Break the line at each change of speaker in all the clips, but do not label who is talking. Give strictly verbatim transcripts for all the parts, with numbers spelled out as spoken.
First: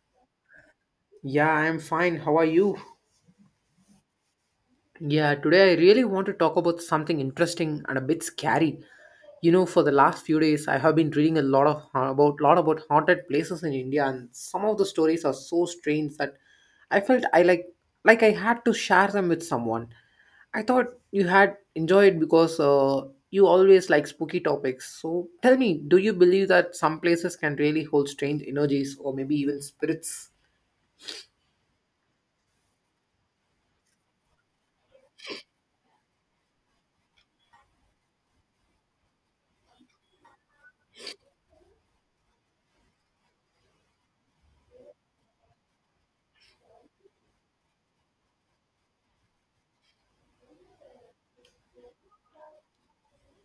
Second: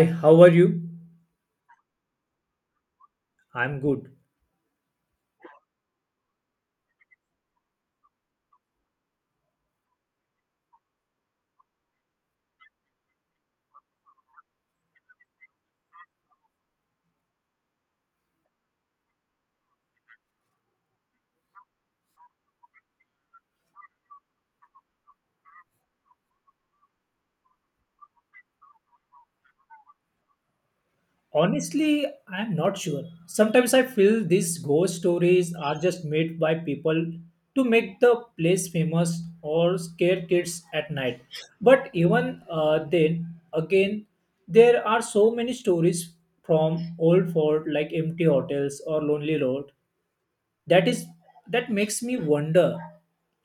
Hi, how are you?
Yeah, I'm fine. How are you?
I'm good.
Yeah, today I really want to talk about something interesting and a bit scary. You know, for the last few days, I have been reading a lot of about lot about haunted places in India, and some of the stories are so strange that I felt I like like I had to share them with someone. I thought you had enjoyed because uh, you always like spooky topics. So tell me, do you believe that some places can really hold strange energies or maybe even spirits?
Honestly, I'm not sure. Sometimes I feel these ghost stories are just made by people to make the place famous or scare kids at night. But even uh, then, again, there are so many stories from old fort like empty hotels or lonely road that is that makes me wonder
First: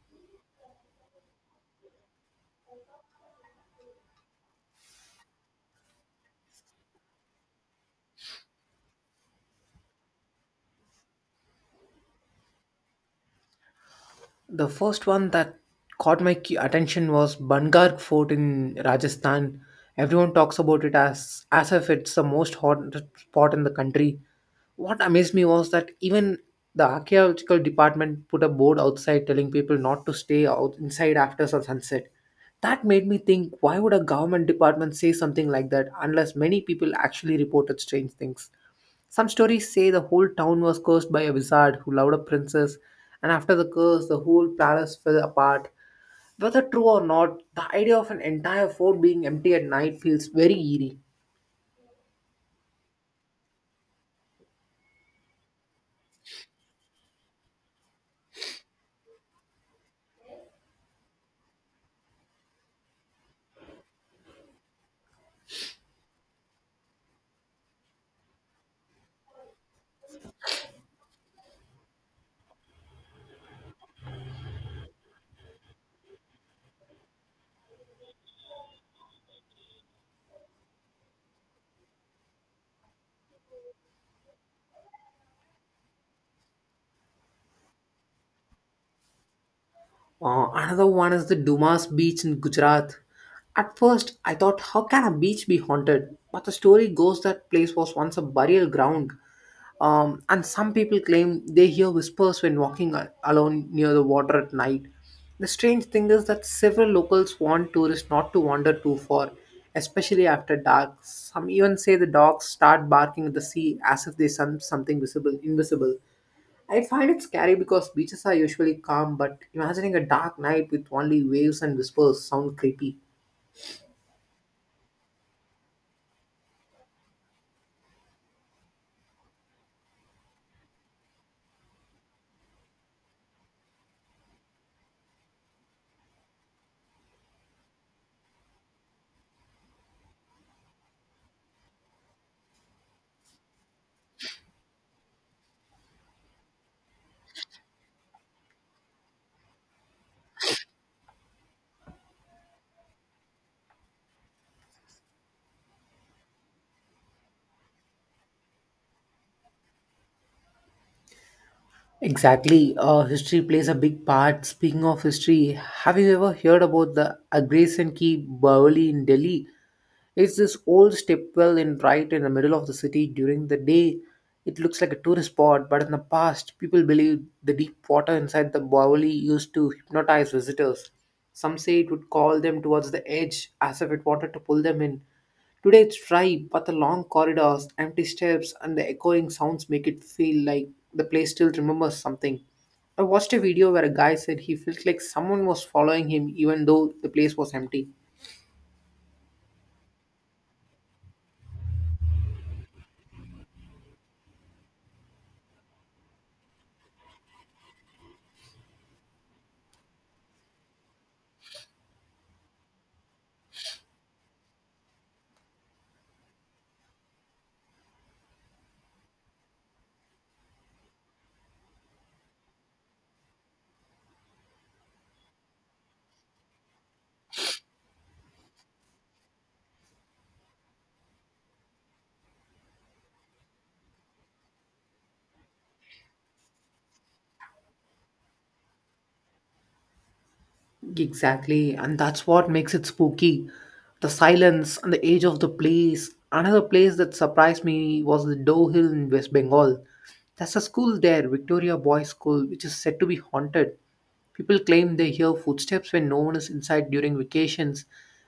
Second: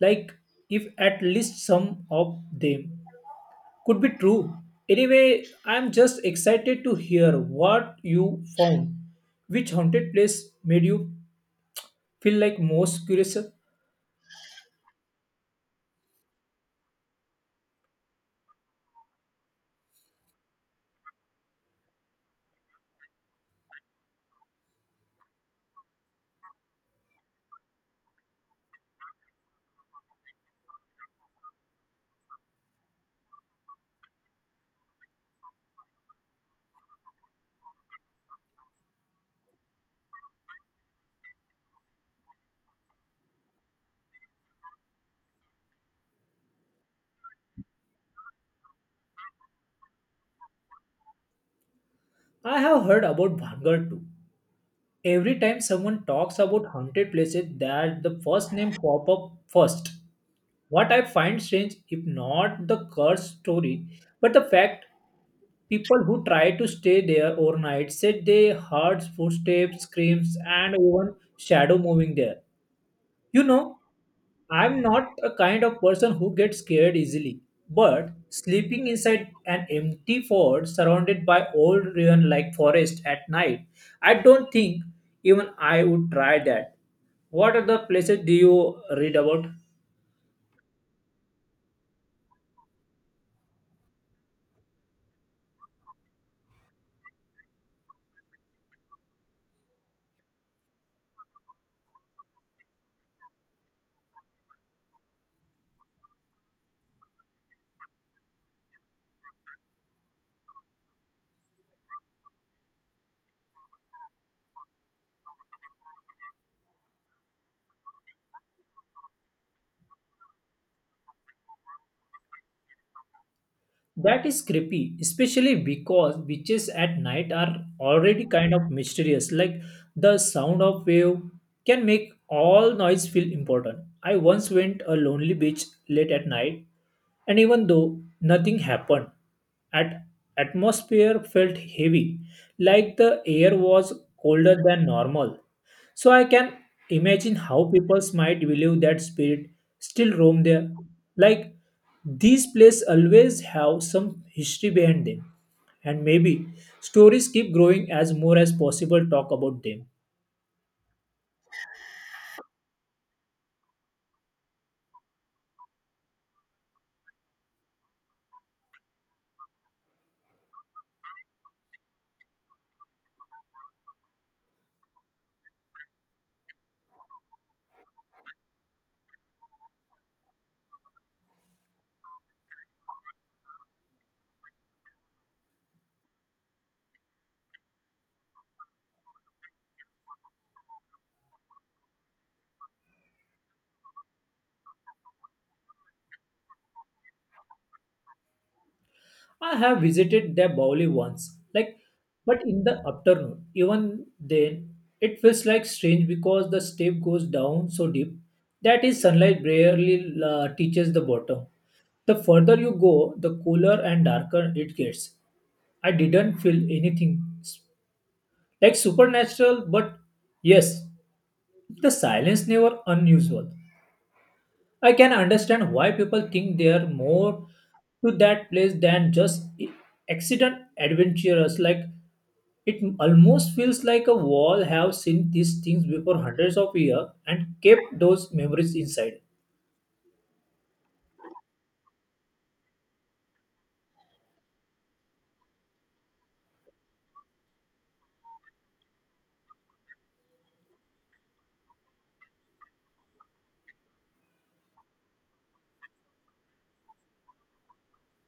like if at least some of them could be true. Anyway, I'm just excited to hear what you found. Which haunted place made you feel like most curious?
The first one that caught my key attention was Bangar Fort in Rajasthan. Everyone talks about it as as if it's the most haunted spot in the country. What amazed me was that even the archaeological department put a board outside telling people not to stay out inside after sun- sunset. That made me think, why would a government department say something like that unless many people actually reported strange things? Some stories say the whole town was cursed by a wizard who loved a princess, and after the curse, the whole palace fell apart. Whether true or not, the idea of an entire fort being empty at night feels very eerie.
I have heard about Bhangar too. Every time someone talks about haunted places, that the first name pop up first. What I find strange, if not the curse story, but the fact people who tried to stay there overnight said they heard footsteps, screams, and even shadow moving there. You know, I'm not a kind of person who gets scared easily, but sleeping inside an empty fort surrounded by old ruin like forest at night, I don't think even I would try that. What other places do you read about?
Uh, another one is the Dumas Beach in Gujarat. At first, I thought, how can a beach be haunted? But the story goes that place was once a burial ground, um, and some people claim they hear whispers when walking a- alone near the water at night. The strange thing is that several locals warn tourists not to wander too far, especially after dark. Some even say the dogs start barking at the sea as if they sense something visible, invisible. I find it scary because beaches are usually calm, but imagining a dark night with only waves and whispers sound creepy.
That is creepy, especially because witches at night are already kind of mysterious. Like the sound of wave can make all noise feel important. I once went a lonely beach late at night, and even though nothing happened, at atmosphere felt heavy, like the air was colder than normal. So I can imagine how people might believe that spirit still roam there. Like these places always have some history behind them. And maybe stories keep growing as more as possible talk about them.
Exactly. Uh, history plays a big part. Speaking of history, have you ever heard about the Agresen Key Bawali in Delhi? It's this old stepwell in right in the middle of the city during the day. It looks like a tourist spot, but in the past, people believed the deep water inside the Bawali used to hypnotize visitors. Some say it would call them towards the edge as if it wanted to pull them in. Today it's dry, but the long corridors, empty steps, and the echoing sounds make it feel like the place still remembers something. I watched a video where a guy said he felt like someone was following him even though the place was empty.
I have visited the Bowli once, like, but in the afternoon. Even then, it feels like strange because the step goes down so deep that is sunlight barely uh, touches the bottom. The further you go, the cooler and darker it gets. I didn't feel anything s- like supernatural, but yes, the silence never unusual. I can understand why people think they are more to that place than just accident adventurers. Like it almost feels like a wall have seen these things before hundreds of years and kept those memories inside.
Exactly, and that's what makes it spooky. The silence and the age of the place. Another place that surprised me was the Doe Hill in West Bengal. There's a school there, Victoria Boys School, which is said to be haunted. People claim they hear footsteps when no one is inside during vacations,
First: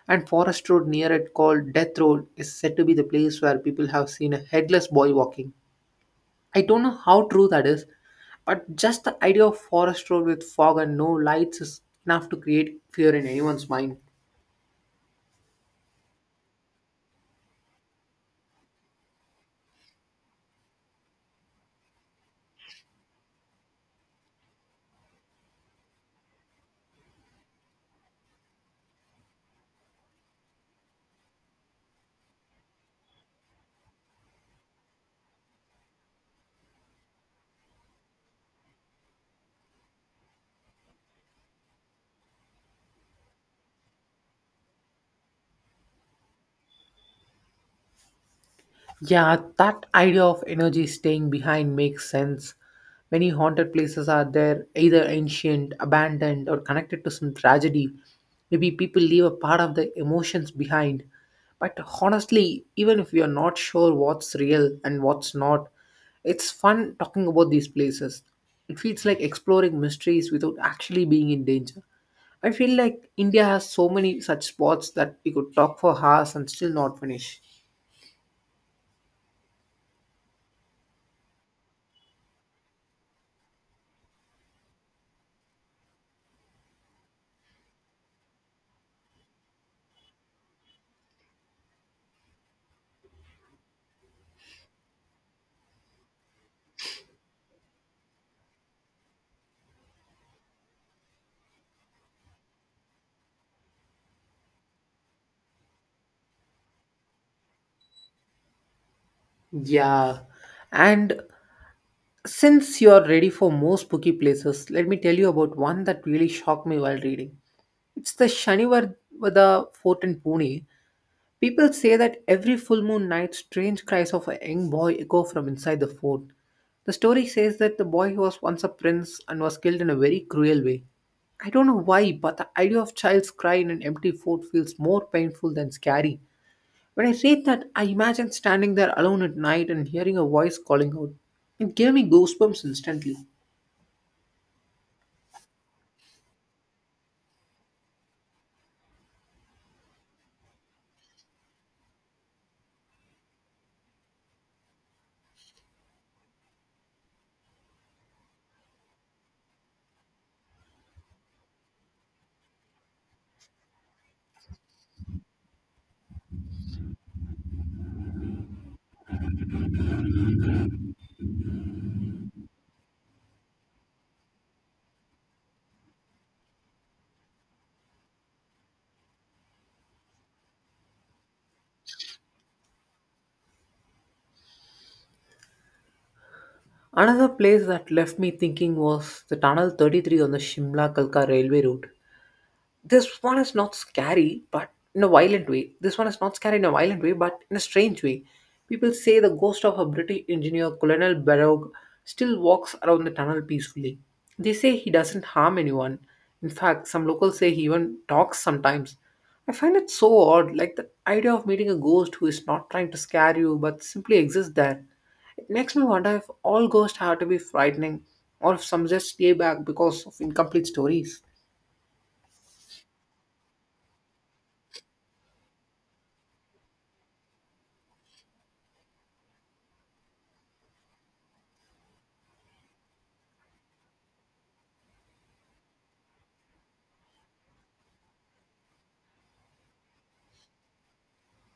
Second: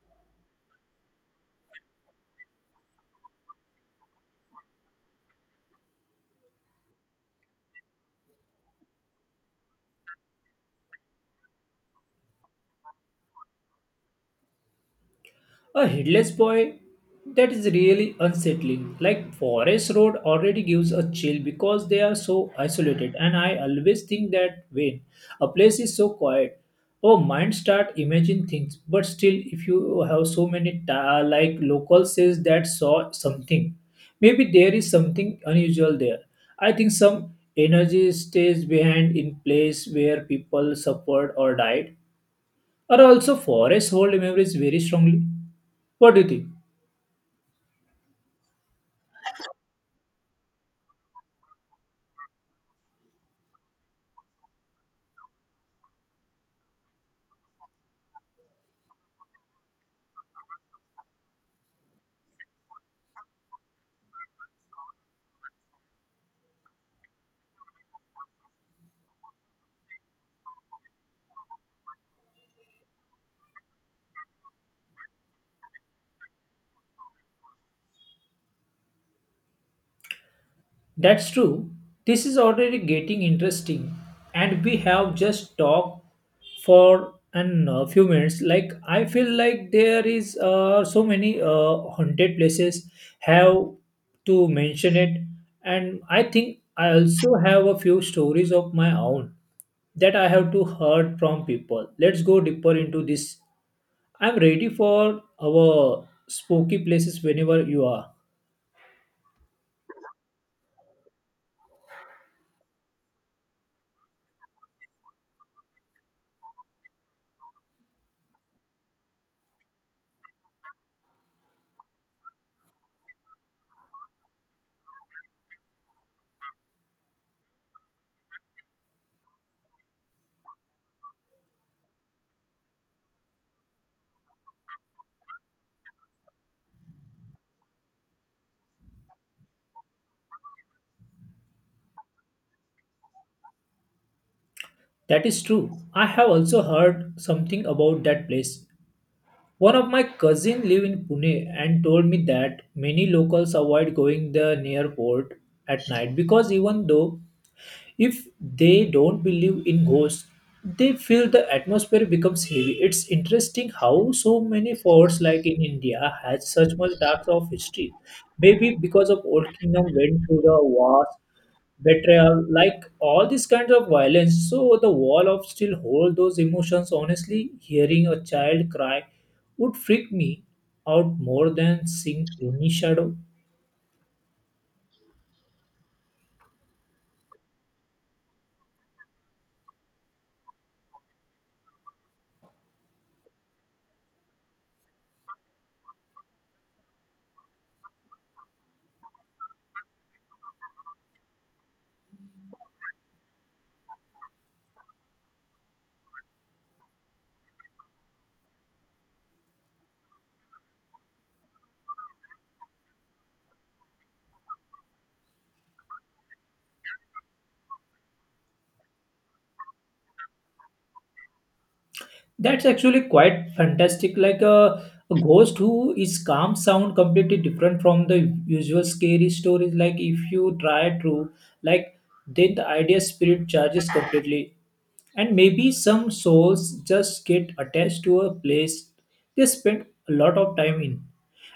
and Forest Road near it, called Death Road, is said to be the place where people have seen a headless boy walking. I don't know how true that is, but just the idea of forest road with fog and no lights is enough to create fear in anyone's mind.
A headless boy, that is really unsettling. Like Forest Road already gives a chill because they are so isolated, and I always think that when a place is so quiet, our mind start imagine things. But still, if you have so many ta- like local says that saw something, maybe there is something unusual there. I think some energy stays behind in place where people suffered or died. Or also, Forest Road memories very strongly. What do you think?
Yeah, that idea of energy staying behind makes sense. Many haunted places are there, either ancient, abandoned, or connected to some tragedy. Maybe people leave a part of their emotions behind. But honestly, even if we are not sure what's real and what's not, it's fun talking about these places. It feels like exploring mysteries without actually being in danger. I feel like India has so many such spots that we could talk for hours and still not finish.
That's true. This is already getting interesting, and we have just talked for an uh, few minutes. Like I feel like there is uh, so many uh, haunted places have to mention it, and I think I also have a few stories of my own that I have to heard from people. Let's go deeper into this. I'm ready for our spooky places whenever you are.
Yeah, and since you're ready for more spooky places, let me tell you about one that really shocked me while reading. It's the Shanivarvada Fort in Pune. People say that every full moon night, strange cries of a young boy echo from inside the fort. The story says that the boy was once a prince and was killed in a very cruel way. I don't know why, but the idea of child's cry in an empty fort feels more painful than scary. When I read that, I imagined standing there alone at night and hearing a voice calling out. It gave me goosebumps instantly.
That is true. I have also heard something about that place. One of my cousin live in Pune and told me that many locals avoid going the near port at night because even though if they don't believe in ghosts, they feel the atmosphere becomes heavy. It's interesting how so many forts like in India has such much depth of history. Maybe because of old kingdom went through the wars betrayal, like all these kinds of violence. So the wall of still hold those emotions. Honestly, hearing a child cry would freak me out more than seeing any shadow.
Another place that left me thinking was the Tunnel thirty-three on the Shimla Kalka railway route. This one is not scary but in a violent way this one is not scary in a violent way but in a strange way. People say the ghost of a British engineer, Colonel Barrow, still walks around the tunnel peacefully. They say he doesn't harm anyone. In fact, some locals say he even talks sometimes. I find it so odd, like the idea of meeting a ghost who is not trying to scare you but simply exists there. It makes me wonder if all ghosts have to be frightening, or if some just stay back because of incomplete stories.
That's actually quite fantastic. Like a, a ghost who is calm sound completely different from the usual scary stories. Like if you try to like then the idea spirit charges completely. And maybe some souls just get attached to a place they spend a lot of time in.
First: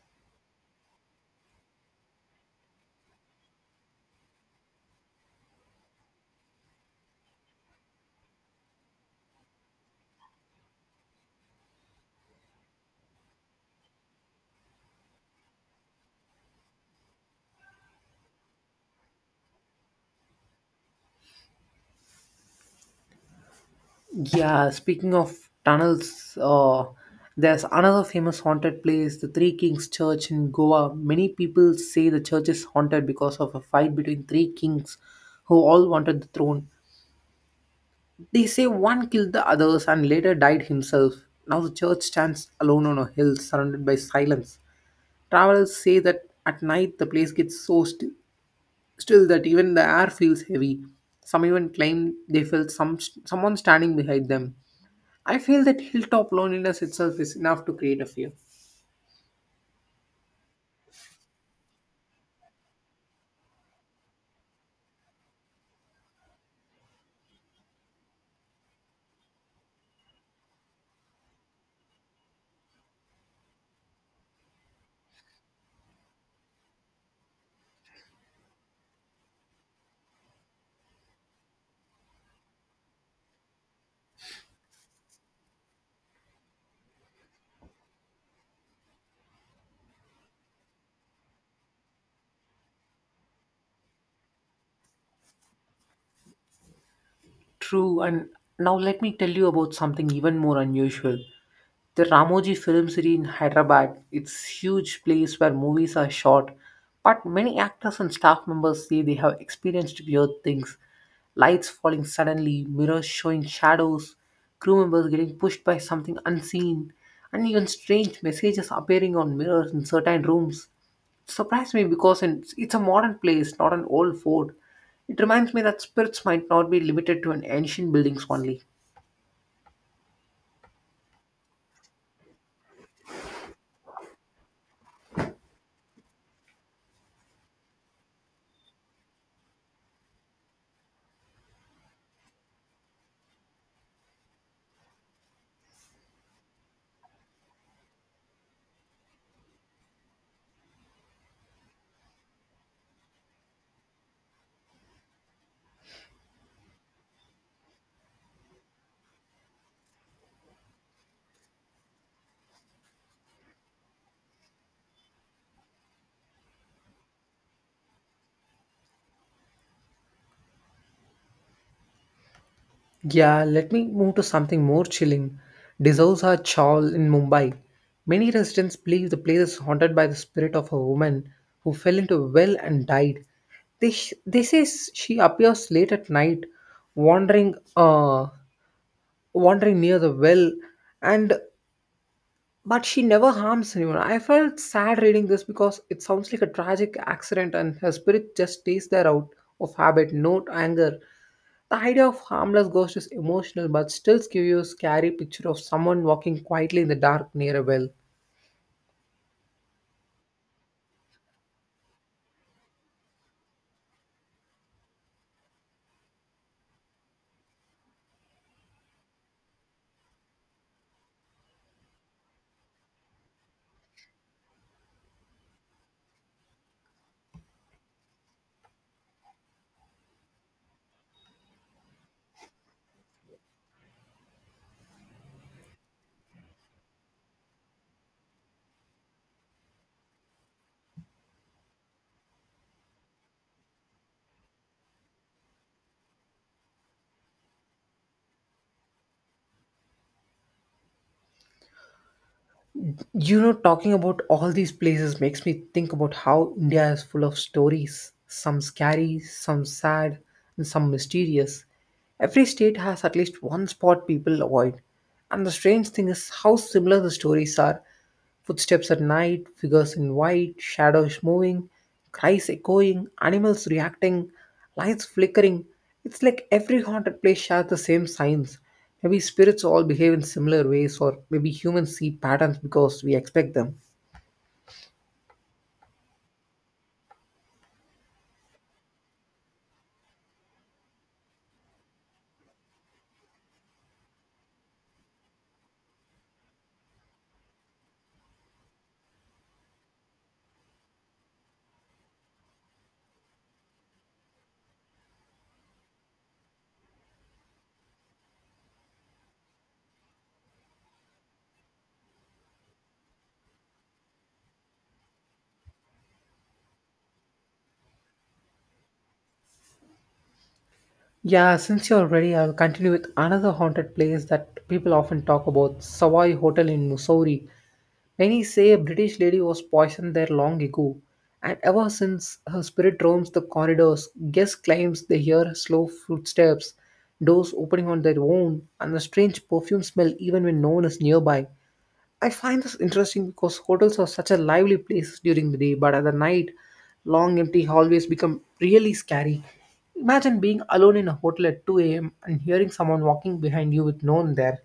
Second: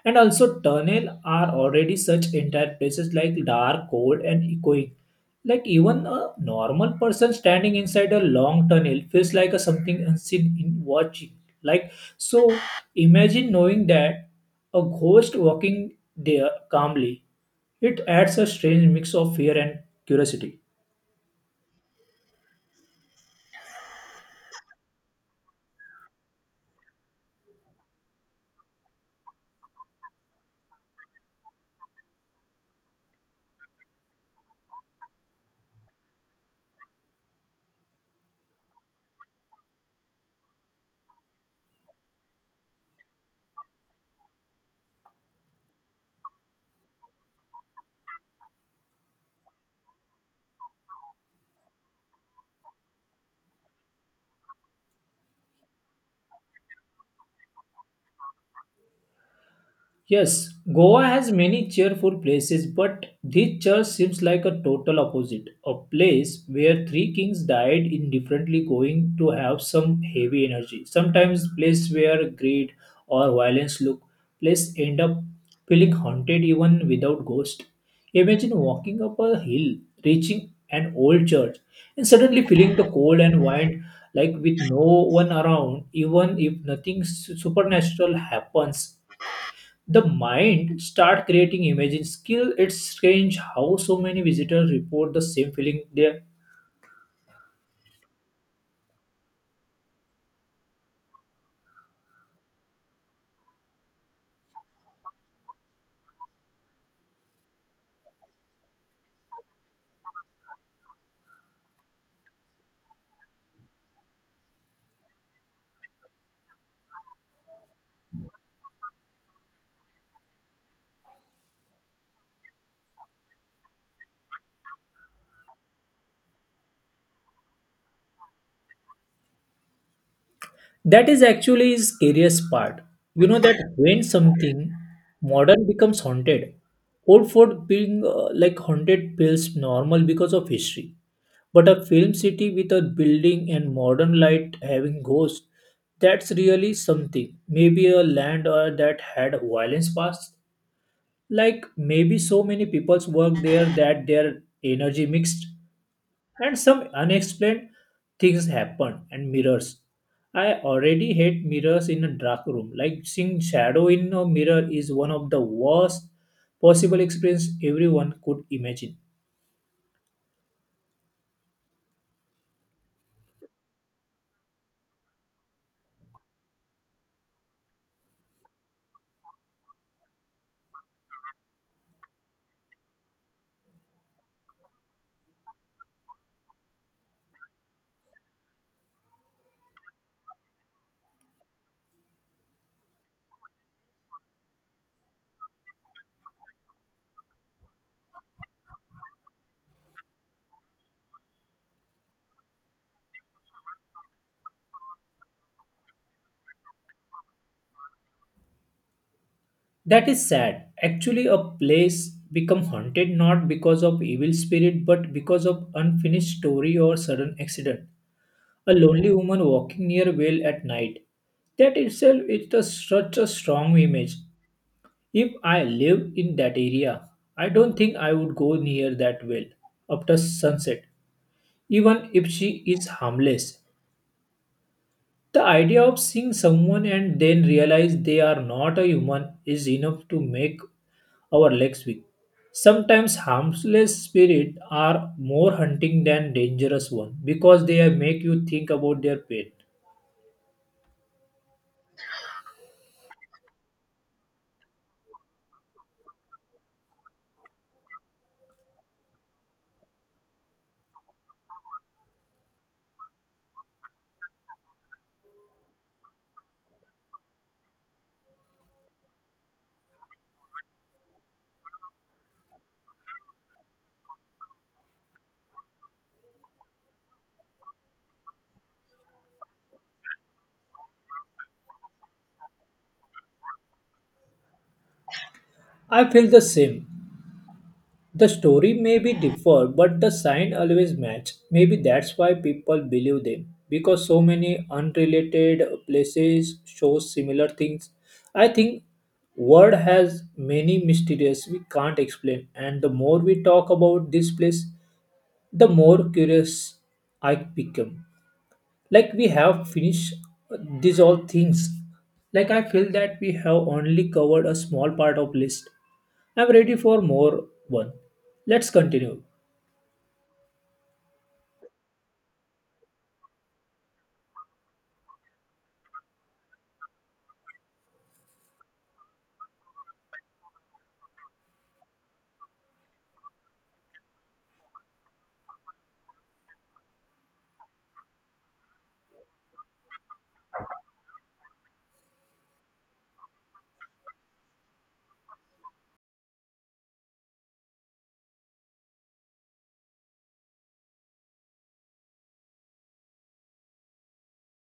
And also tunnel are already such entire places like dark, cold and echoing. Like even a normal person standing inside a long tunnel feels like a something unseen in watching. Like so, imagine knowing that a ghost walking there calmly. It adds a strange mix of fear and curiosity.
Yeah, speaking of tunnels, uh, there's another famous haunted place, the Three Kings Church in Goa. Many people say the church is haunted because of a fight between three kings who all wanted the throne. They say one killed the others and later died himself. Now the church stands alone on a hill surrounded by silence. Travelers say that at night the place gets so st- still that even the air feels heavy. Some even claim they felt some someone standing behind them. I feel that hilltop loneliness itself is enough to create a fear.
Yes, Goa has many cheerful places, but this church seems like a total opposite. A place where three kings died indifferently, going to have some heavy energy. Sometimes, place where greed or violence look, place end up feeling haunted even without ghost. Imagine walking up a hill, reaching an old church, and suddenly feeling the cold and wind, like with no one around, even if nothing su- supernatural happens, the mind start creating images skill. It's strange how so many visitors report the same feeling there.
True, and now let me tell you about something even more unusual. The Ramoji Film City in Hyderabad, it's huge place where movies are shot, but many actors and staff members say they have experienced weird things. Lights falling suddenly, mirrors showing shadows, crew members getting pushed by something unseen, and even strange messages appearing on mirrors in certain rooms. It surprised me because it's it's a modern place, not an old fort. It reminds me that spirits might not be limited to an ancient buildings only.
That is actually is scariest part. You know that when something modern becomes haunted, old fort being uh, like haunted feels normal because of history, but a film city with a building and modern light having ghosts, that's really something. Maybe a land uh, that had violence past, like maybe so many people's work there that their energy mixed and some unexplained things happen. And mirrors, I already hate mirrors in a dark room. Like seeing shadow in a mirror is one of the worst possible experience everyone could imagine.
Yeah, let me move to something more chilling. Dizosa Chawl in Mumbai. Many residents believe the place is haunted by the spirit of a woman who fell into a well and died. They, sh- they say s- she appears late at night, wandering, uh, wandering near the well, and but she never harms anyone. I felt sad reading this because it sounds like a tragic accident and her spirit just stays there out of habit, not anger. The idea of harmless ghost is emotional but still gives you a scary picture of someone walking quietly in the dark near a well.
That is sad actually. A place become haunted not because of evil spirit but because of unfinished story or sudden accident. A lonely woman walking near a well at night. That itself is the, such a strong image. If I live in that area, I don't think I would go near that well after sunset, even if she is harmless. The idea of seeing someone and then realize they are not a human is enough to make our legs weak. Sometimes harmless spirits are more hunting than dangerous ones because they make you think about their pain.
You know, talking about all these places makes me think about how India is full of stories, some scary, some sad, and some mysterious. Every state has at least one spot people avoid. And the strange thing is how similar the stories are. Footsteps at night, figures in white, shadows moving, cries echoing, animals reacting, lights flickering. It's like every haunted place shares the same signs. Maybe spirits all behave in similar ways, or maybe humans see patterns because we expect them.
I feel the same. The story may be differ, but the sign always match. Maybe that's why people believe them because so many unrelated places show similar things. I think world has many mysteries we can't explain, and the more we talk about this place, the more curious I become. Like we have finished these all things, like I feel that we have only covered a small part of list. I'm ready for more one. Let's continue.
Yeah, since you're ready, I'll continue with another haunted place that people often talk about, Savoy Hotel in Missouri. Many say a British lady was poisoned there long ago, and ever since her spirit roams the corridors. Guest claims they hear slow footsteps, doors opening on their own, and a strange perfume smell even when no one is nearby. I find this interesting because hotels are such a lively place during the day, but at the night, long empty hallways become really scary. Imagine being alone in a hotel at two a m and hearing someone walking behind you with no one there.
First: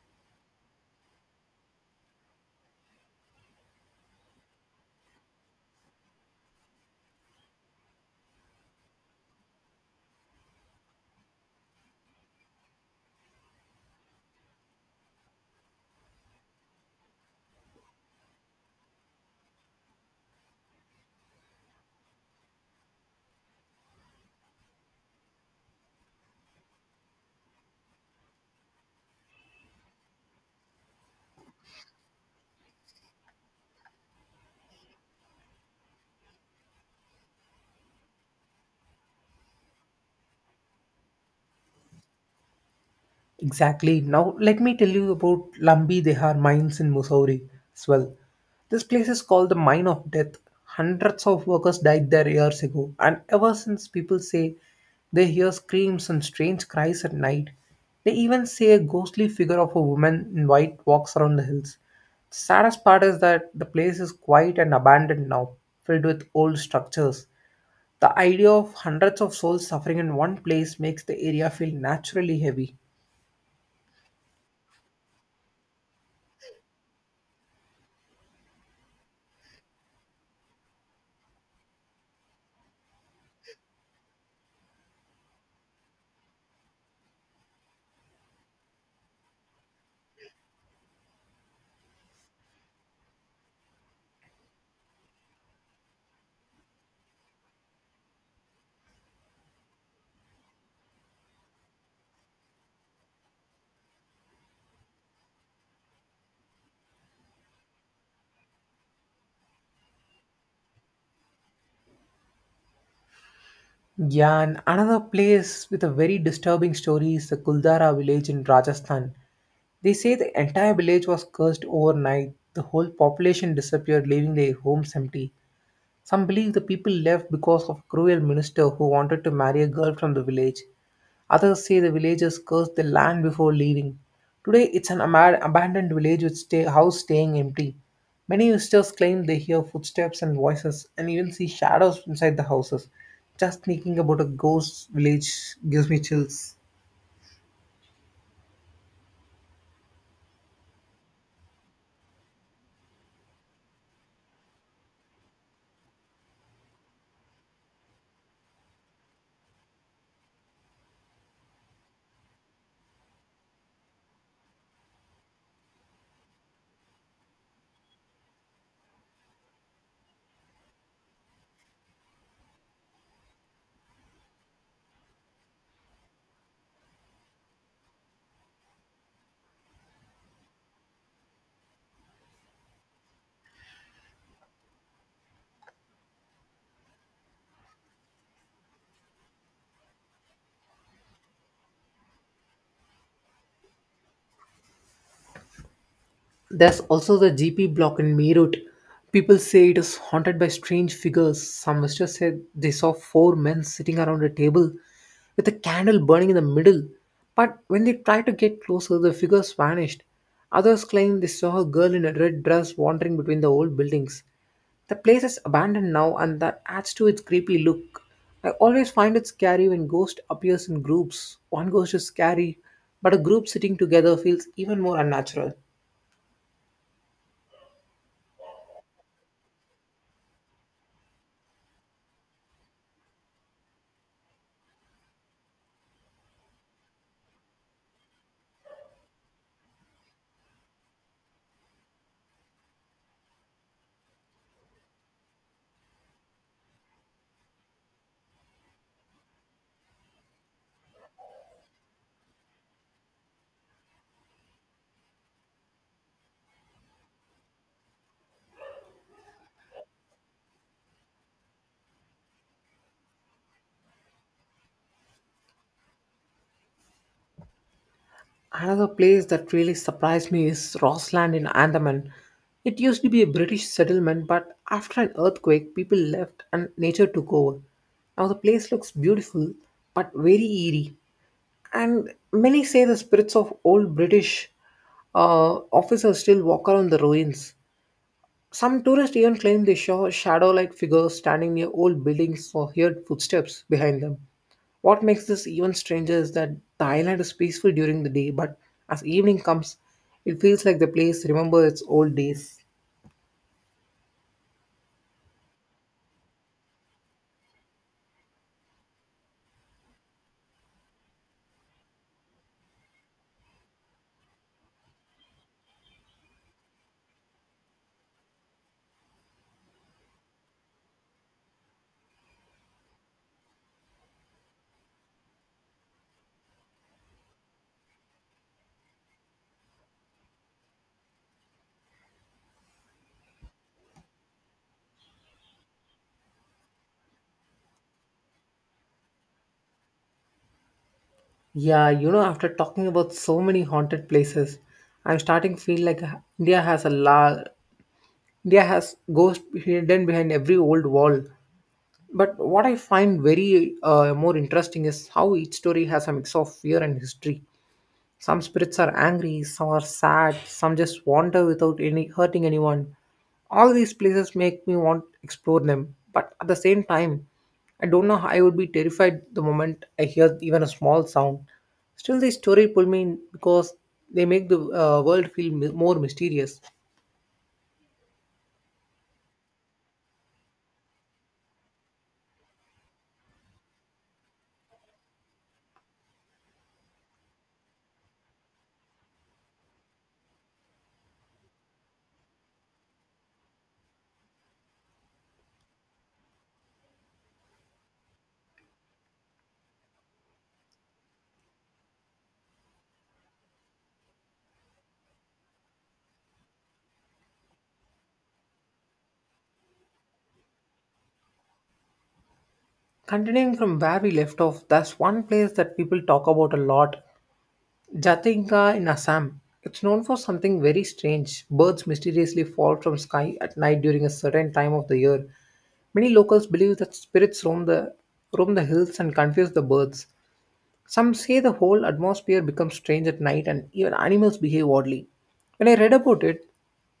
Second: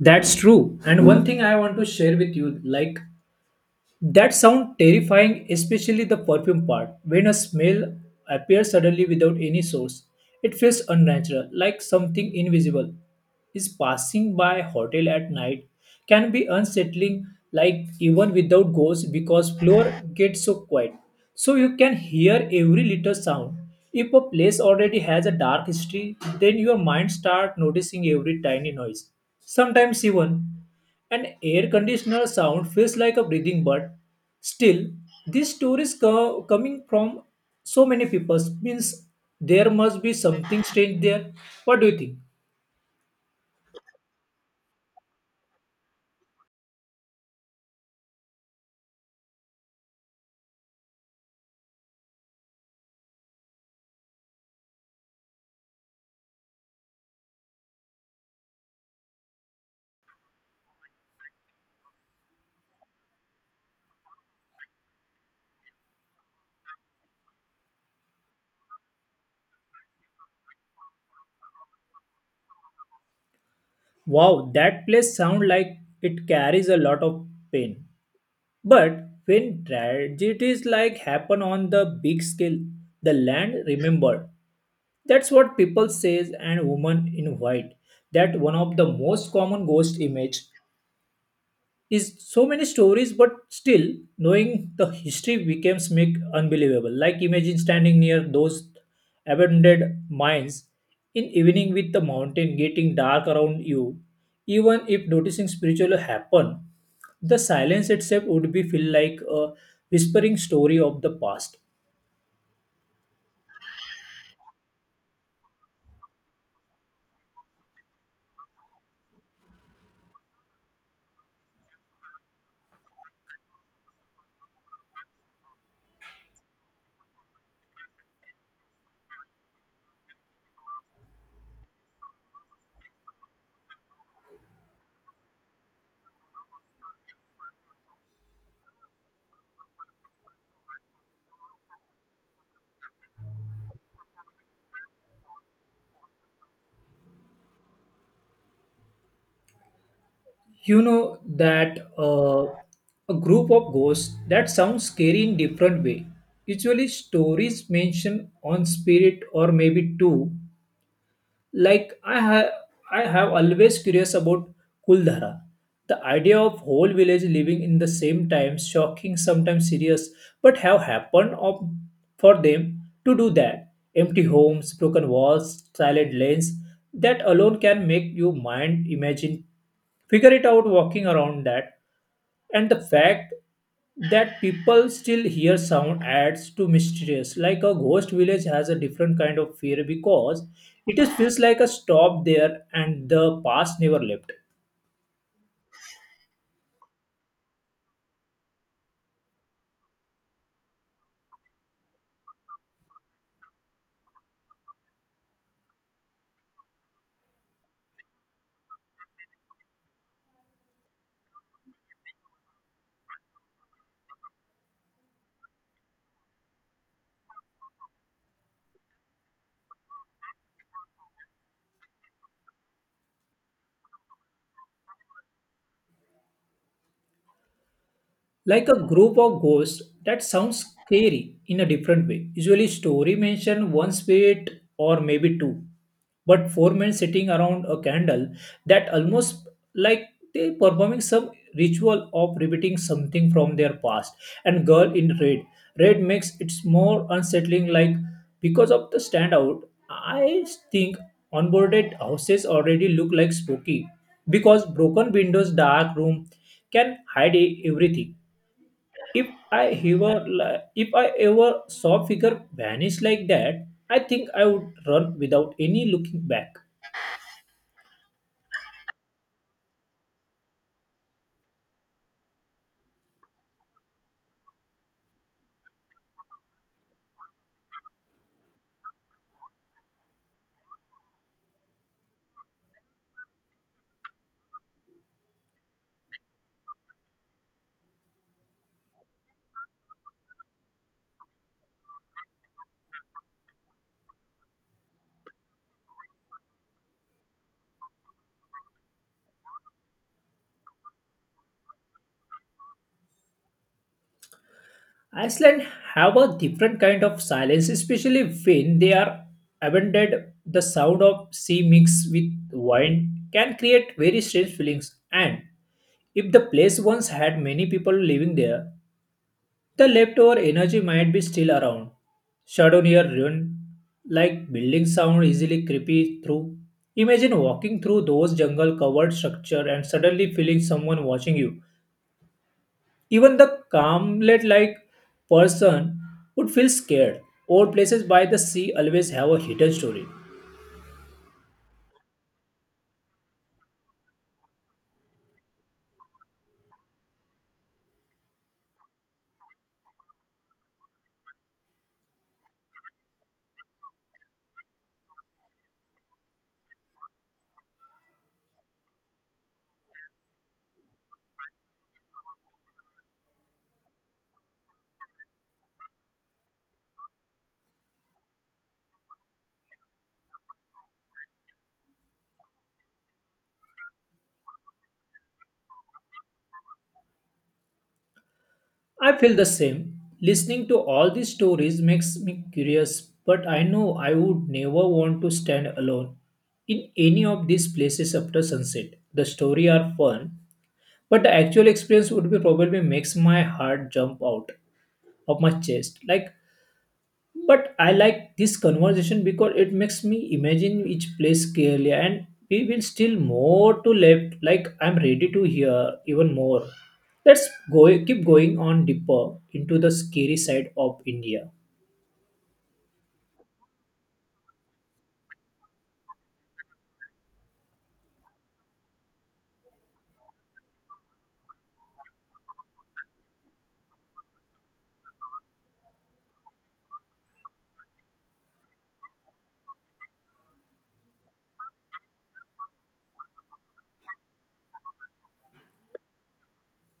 That's true, and one thing I want to share with you like. That sound terrifying, especially the perfume part. When a smell appears suddenly without any source, it feels unnatural, like something invisible is passing by. Hotel at night can be unsettling like even without ghosts because floor gets so quiet so you can hear every little sound. If a place already has a dark history then your mind starts noticing every tiny noise. Sometimes even an air conditioner sound feels like a breathing, but still, these stories co- coming from so many people means there must be something strange there. What do you think?
Exactly. Now, let me tell you about Lumbee Dehar mines in Missouri as well. This place is called the Mine of Death. Hundreds of workers died there years ago, and ever since people say they hear screams and strange cries at night. They even say a ghostly figure of a woman in white walks around the hills. The saddest part is that the place is quiet and abandoned now, filled with old structures. The idea of hundreds of souls suffering in one place makes the area feel naturally heavy.
Wow, that place sound like it carries a lot of pain. But when tragedies like happen on the big scale, the land remembered. That's what people says and woman in white. That one of the most common ghost image is so many stories but still knowing the history becomes make unbelievable like imagine standing near those abandoned mines in evening with the mountain getting dark around you, even if noticing spiritual happen the silence itself would be feel like a whispering story of the past.
Yeah, and another place with a very disturbing story is the Kuldara village in Rajasthan. They say the entire village was cursed overnight. The whole population disappeared, leaving their homes empty. Some believe the people left because of a cruel minister who wanted to marry a girl from the village. Others say the villagers cursed the land before leaving. Today, it's an ama- abandoned village with stay- house staying empty. Many visitors claim they hear footsteps and voices and even see shadows inside the houses. Just thinking about a ghost village gives me chills.
You know that uh, a group of ghosts that sounds scary in different way usually stories mention on spirit or maybe two like i have I have always curious about Kuldhara. The idea of whole village living in the same time shocking sometimes serious but have happened of, for them to do that. Empty homes broken walls silent lanes that alone can make you mind imagine figure it out walking around that. And the fact that people still hear sound adds to mysterious like a ghost village has a different kind of fear because it is feels like a stop there and the past never left.
There's also the G P block in Meerut. People say it is haunted by strange figures. Some visitors said they saw four men sitting around a table with a candle burning in the middle. But when they tried to get closer, the figures vanished. Others claim they saw a girl in a red dress wandering between the old buildings. The place is abandoned now, and that adds to its creepy look. I always find it scary when ghost appears in groups. One ghost is scary, but a group sitting together feels even more unnatural.
Like a group of ghosts that sounds scary in a different way usually story mention one spirit or maybe two, but four men sitting around a candle, that almost like they performing some ritual of repeating something from their past. And girl in red, red makes it more unsettling like because of the standout. I think onboarded houses already look like spooky because broken windows dark room can hide e- everything. If I ever, li- if I ever saw a figure vanish like that, I think I would run without any looking back.
Another place that really surprised me is Rossland in Andaman. It used to be a British settlement, but after an earthquake, people left and nature took over. Now the place looks beautiful, but very eerie. And many say the spirits of old British uh, officers still walk around the ruins. Some tourists even claim they saw shadow like figures standing near old buildings or heard footsteps behind them. What makes this even stranger is that Thailand is peaceful during the day, but as evening comes, it feels like the place remembers its old days.
Iceland have a different kind of silence, especially when they are abandoned. The sound of sea mixed with wind can create very strange feelings. And if the place once had many people living there, the leftover energy might be still around, shadow near ruin, like buildings sound easily creepy through. Imagine walking through those jungle covered structure and suddenly feeling someone watching you. Even the calmlet like person would feel scared. Old places by the sea always have a hidden story.
Yeah, you know, after talking about so many haunted places, I'm starting to feel like India has a la- India has ghosts hidden behind every old wall. But what I find very uh, more interesting is how each story has a mix of fear and history. Some spirits are angry, some are sad, some just wander without any hurting anyone. All these places make me want to explore them, but at the same time, I don't know how I would be terrified the moment I hear even a small sound. Still, the story pull me in because they make the uh, world feel mi- more mysterious.
I feel the same. Listening to all these stories makes me curious, but I know I would never want to stand alone in any of these places after sunset. The story are fun, but the actual experience would be probably makes my heart jump out of my chest. Like but I like this conversation because it makes me imagine each place clearly and we will still more to left like I'm ready to hear even more. Let's go keep going on deeper into the scary side of India.
Continuing from where we left off, that's one place that people talk about a lot Jatinga in Assam. It's known for something very strange. Birds mysteriously fall from sky at night during a certain time of the year. Many locals believe that spirits roam the roam the hills and confuse the birds. Some say the whole atmosphere becomes strange at night and even animals behave oddly. When I read about it,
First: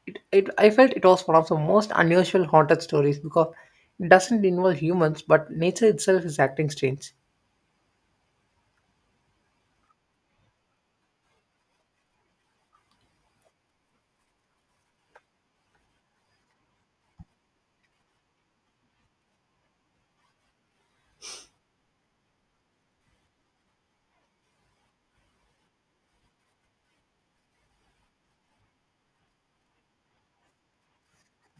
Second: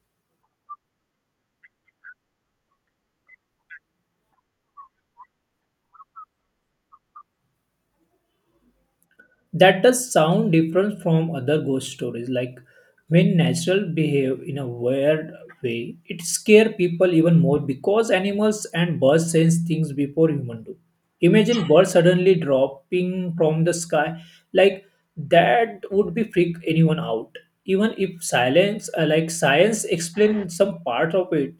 it, it I felt it was one of the most unusual haunted stories because it doesn't involve humans but nature itself is acting strange.
That does sound different from other ghost stories, like when natural behave in a weird way it scare people even more because animals and birds sense things before human do. Imagine birds suddenly dropping from the sky, like that would be freak anyone out. Even if silence uh, like science explains some part of it,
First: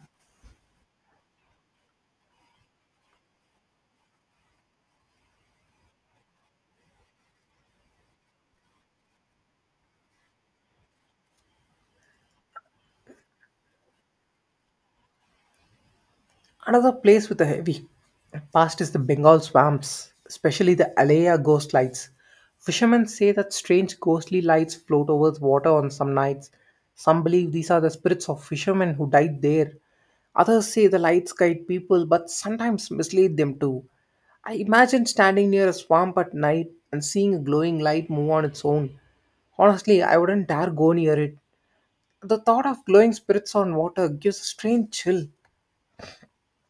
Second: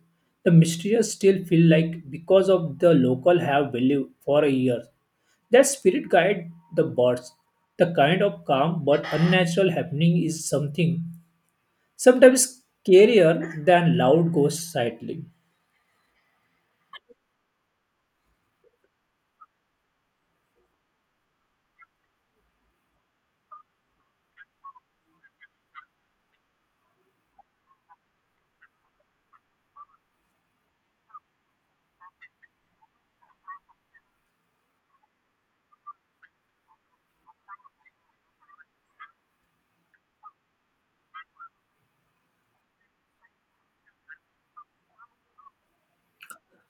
the mysterious still feel like because of the local have believed for a year their spirit guide the birds. The kind of calm but unnatural happening is something sometimes scarier than loud ghost sightling.
Another place with a heavy past is the Bengal swamps, especially the Alaya ghost lights. Fishermen say that strange ghostly lights float over the water on some nights. Some believe these are the spirits of fishermen who died there. Others say the lights guide people but sometimes mislead them too. I imagine standing near a swamp at night and seeing a glowing light move on its own. Honestly, I wouldn't dare go near it. The thought of glowing spirits on water gives a strange chill.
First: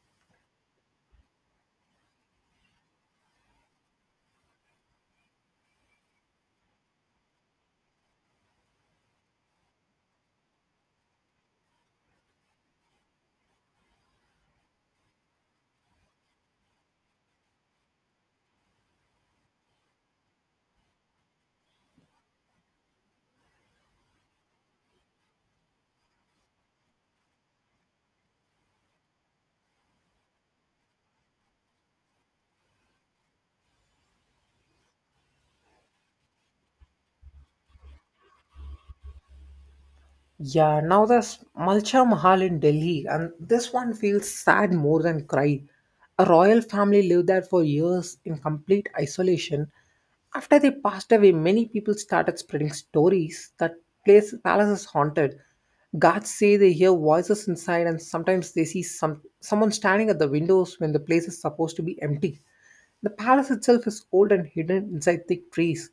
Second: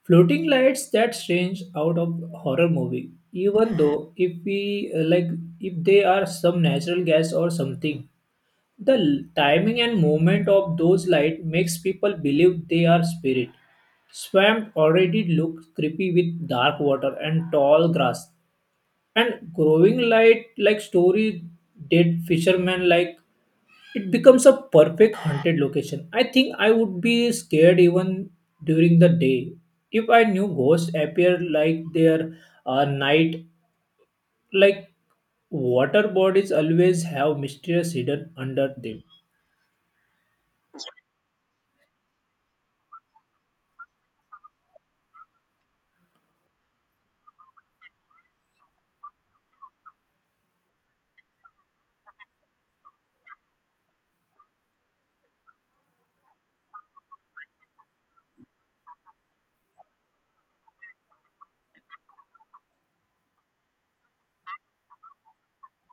Floating lights that strange out of horror movie. Even though if we uh, like if they are some natural gas or something, the l- timing and movement of those light makes people believe they are spirit. Swamp already looked creepy with dark water and tall grass. And growing light like story, did fishermen like it becomes a perfect haunted location. I think I would be scared even during the day if I knew ghosts appear like their uh, night, like water bodies always have mysterious hidden under them.
Yeah, now there's Malcha Mahal in Delhi, and this one feels sad more than cry. A royal family lived there for years in complete isolation. After they passed away, many people started spreading stories that place palace is haunted. Guards say they hear voices inside, and sometimes they see some someone standing at the windows when the place is supposed to be empty. The palace itself is old and hidden inside thick trees.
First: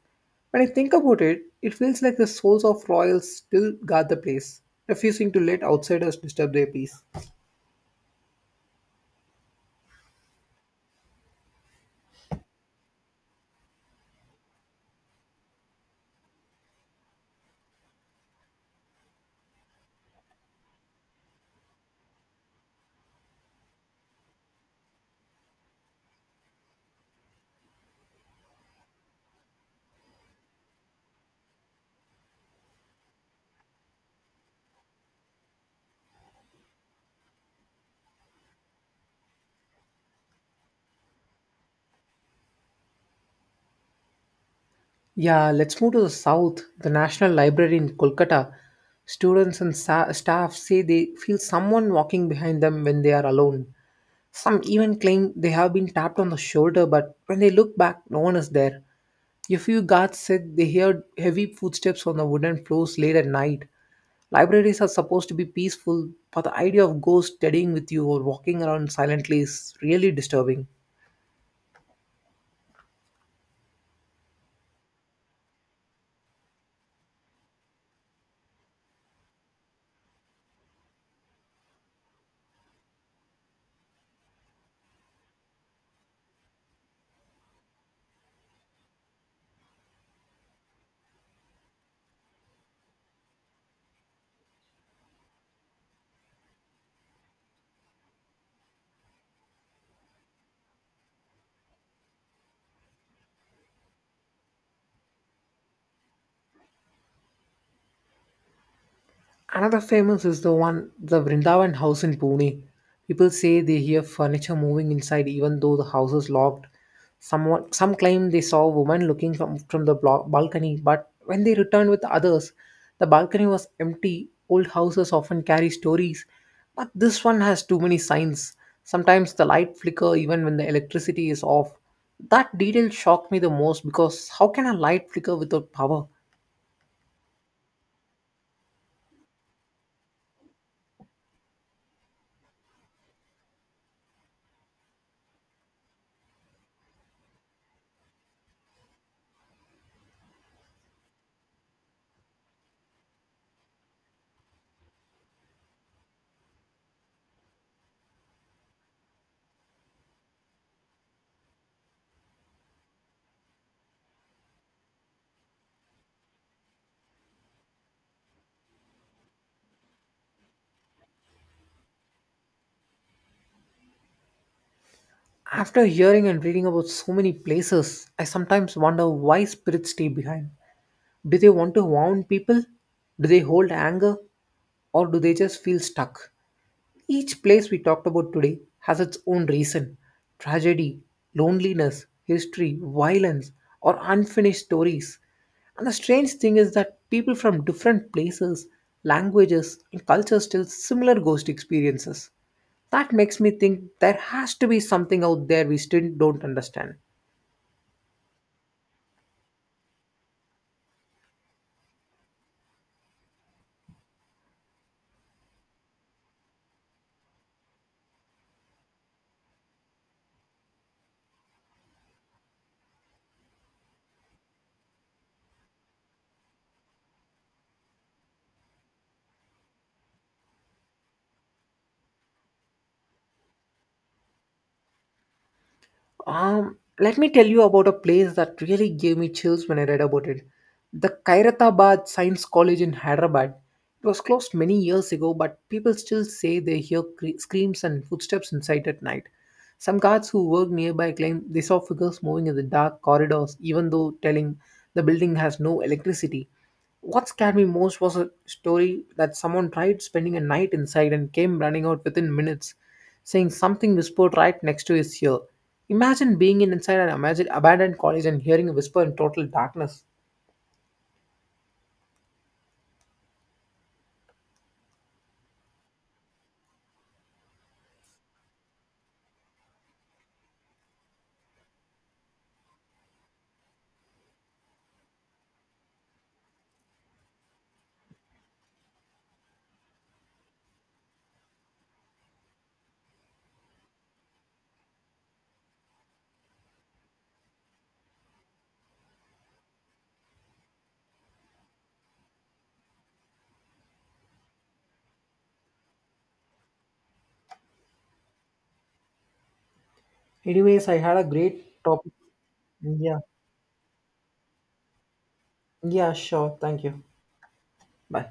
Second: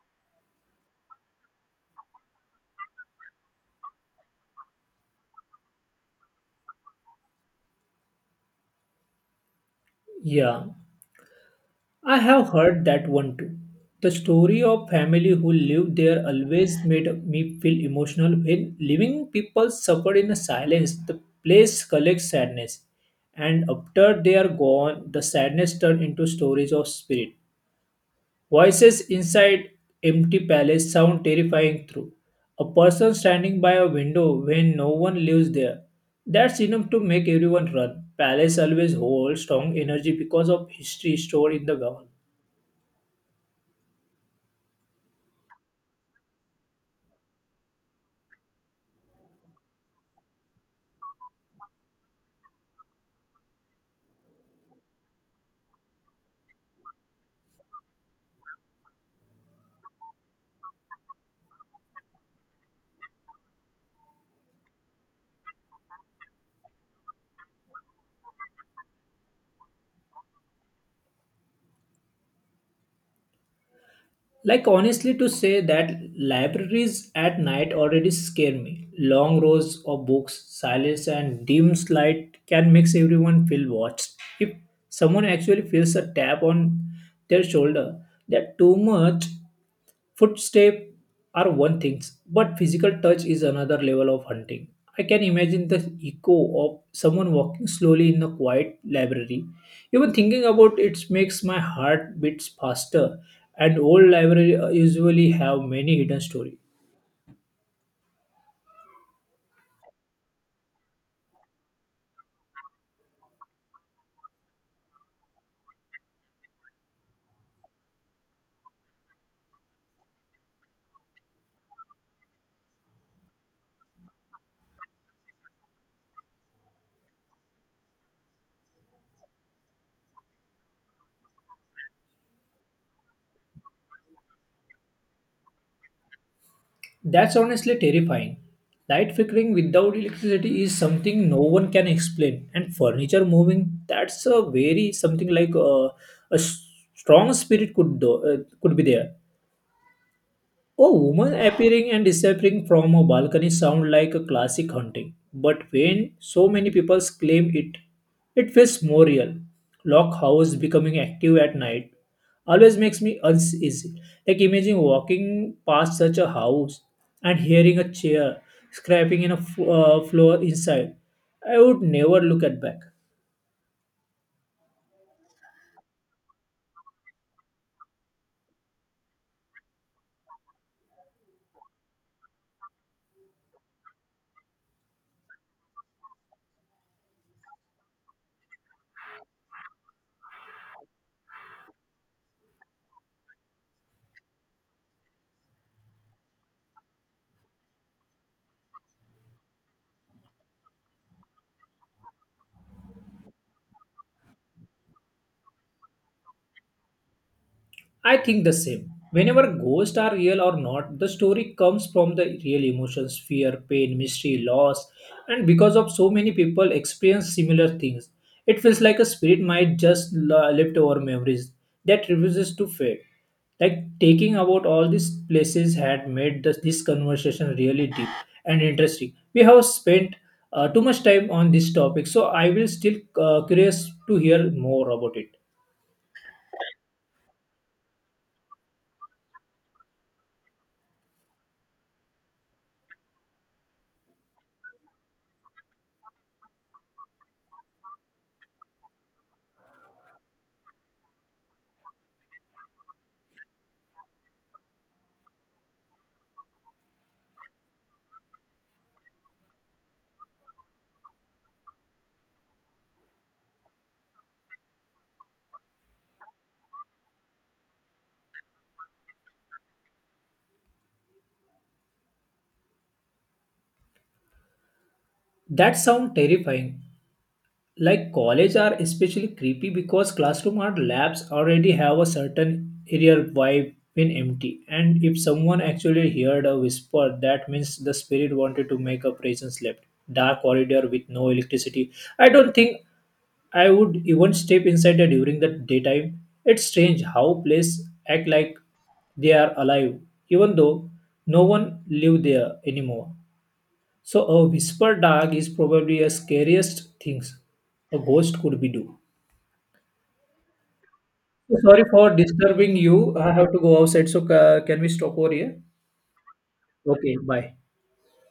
When I think about it, it feels like the souls of royals still guard the place, refusing to let outsiders disturb their peace.
Yeah, I have heard that one too. The story of family who lived there always made me feel emotional when living people suffer in silence. The place collects sadness, and after they are gone, the sadness turns into stories of spirit. Voices inside empty palace sound terrifying through. A person standing by a window when no one lives there. That's enough to make everyone run. Palace always holds strong energy because of history stored in the ground.
Yeah, let's move to the south, the National Library in Kolkata. Students and sa- staff say they feel someone walking behind them when they are alone. Some even claim they have been tapped on the shoulder, but when they look back, no one is there. A few guards said they heard heavy footsteps on the wooden floors late at night. Libraries are supposed to be peaceful, but the idea of ghosts studying with you or walking around silently is really disturbing.
Like honestly to say that libraries at night already scare me. Long rows of books, silence and dim light can make everyone feel watched. If someone actually feels a tap on their shoulder, that too much. Footsteps are one thing, but physical touch is another level of hunting. I can imagine the echo of someone walking slowly in a quiet library. Even thinking about it makes my heart beats faster, and old libraries usually have many hidden stories.
Another famous is the one, the Vrindavan house in Pune. People say they hear furniture moving inside even though the house is locked. Someone, some claim they saw a woman looking from, from the blo- balcony, but when they returned with others, the balcony was empty. Old houses often carry stories, but this one has too many signs. Sometimes the light flicker even when the electricity is off. That detail shocked me the most because how can a light flicker without power?
That's honestly terrifying. Light flickering without electricity is something no one can explain, and furniture moving, that's a very something like uh, a s- strong spirit could do, uh, could be there. A woman appearing and disappearing from a balcony sound like a classic haunting, but when so many people claim it, it feels more real. Lock house becoming active at night always makes me uneasy. Like imagine walking past such a house and hearing a chair scraping in a f- uh, floor inside. I would never look at back.
After hearing and reading about so many places, I sometimes wonder why spirits stay behind. Do they want to warn people? Do they hold anger? Or do they just feel stuck? Each place we talked about today has its own reason tragedy, loneliness, history, violence, or unfinished stories. And the strange thing is that people from different places, languages, and cultures tell similar ghost experiences. That makes me think there has to be something out there we still don't understand.
I think the same. Whenever ghosts are real or not, the story comes from the real emotions, fear, pain, mystery, loss, and because of so many people experience similar things, it feels like a spirit might just la- left over memories that refuses to fade. Like taking about all these places had made this, this conversation really deep and interesting. We have spent uh, too much time on this topic, so I will still uh, curious to hear more about it.
Um, let me tell you about a place that really gave me chills when I read about it. The Kairathabad Science College in Hyderabad. It was closed many years ago, but people still say they hear cre- screams and footsteps inside at night. Some guards who work nearby claim they saw figures moving in the dark corridors, even though telling the building has no electricity. What scared me most was a story that someone tried spending a night inside and came running out within minutes saying something whispered right next to his ear. Imagine being in inside an imagine abandoned college and hearing a whisper in total darkness.
That sound terrifying, like college are especially creepy because classroom or labs already have a certain eerie vibe when empty, and if someone actually heard a whisper, that means the spirit wanted to make a presence left. Dark corridor with no electricity, I don't think I would even step inside there during the daytime. It's strange how places act like they are alive even though no one live there anymore. So a whisper dog is probably a scariest things a ghost could be do.
Anyways, I had a
So
great
sorry
topic.
for disturbing you.
Yeah.
I have to go outside. So ca- can we stop over here?
Yeah, sure. Thank you.
Okay, bye.
Bye.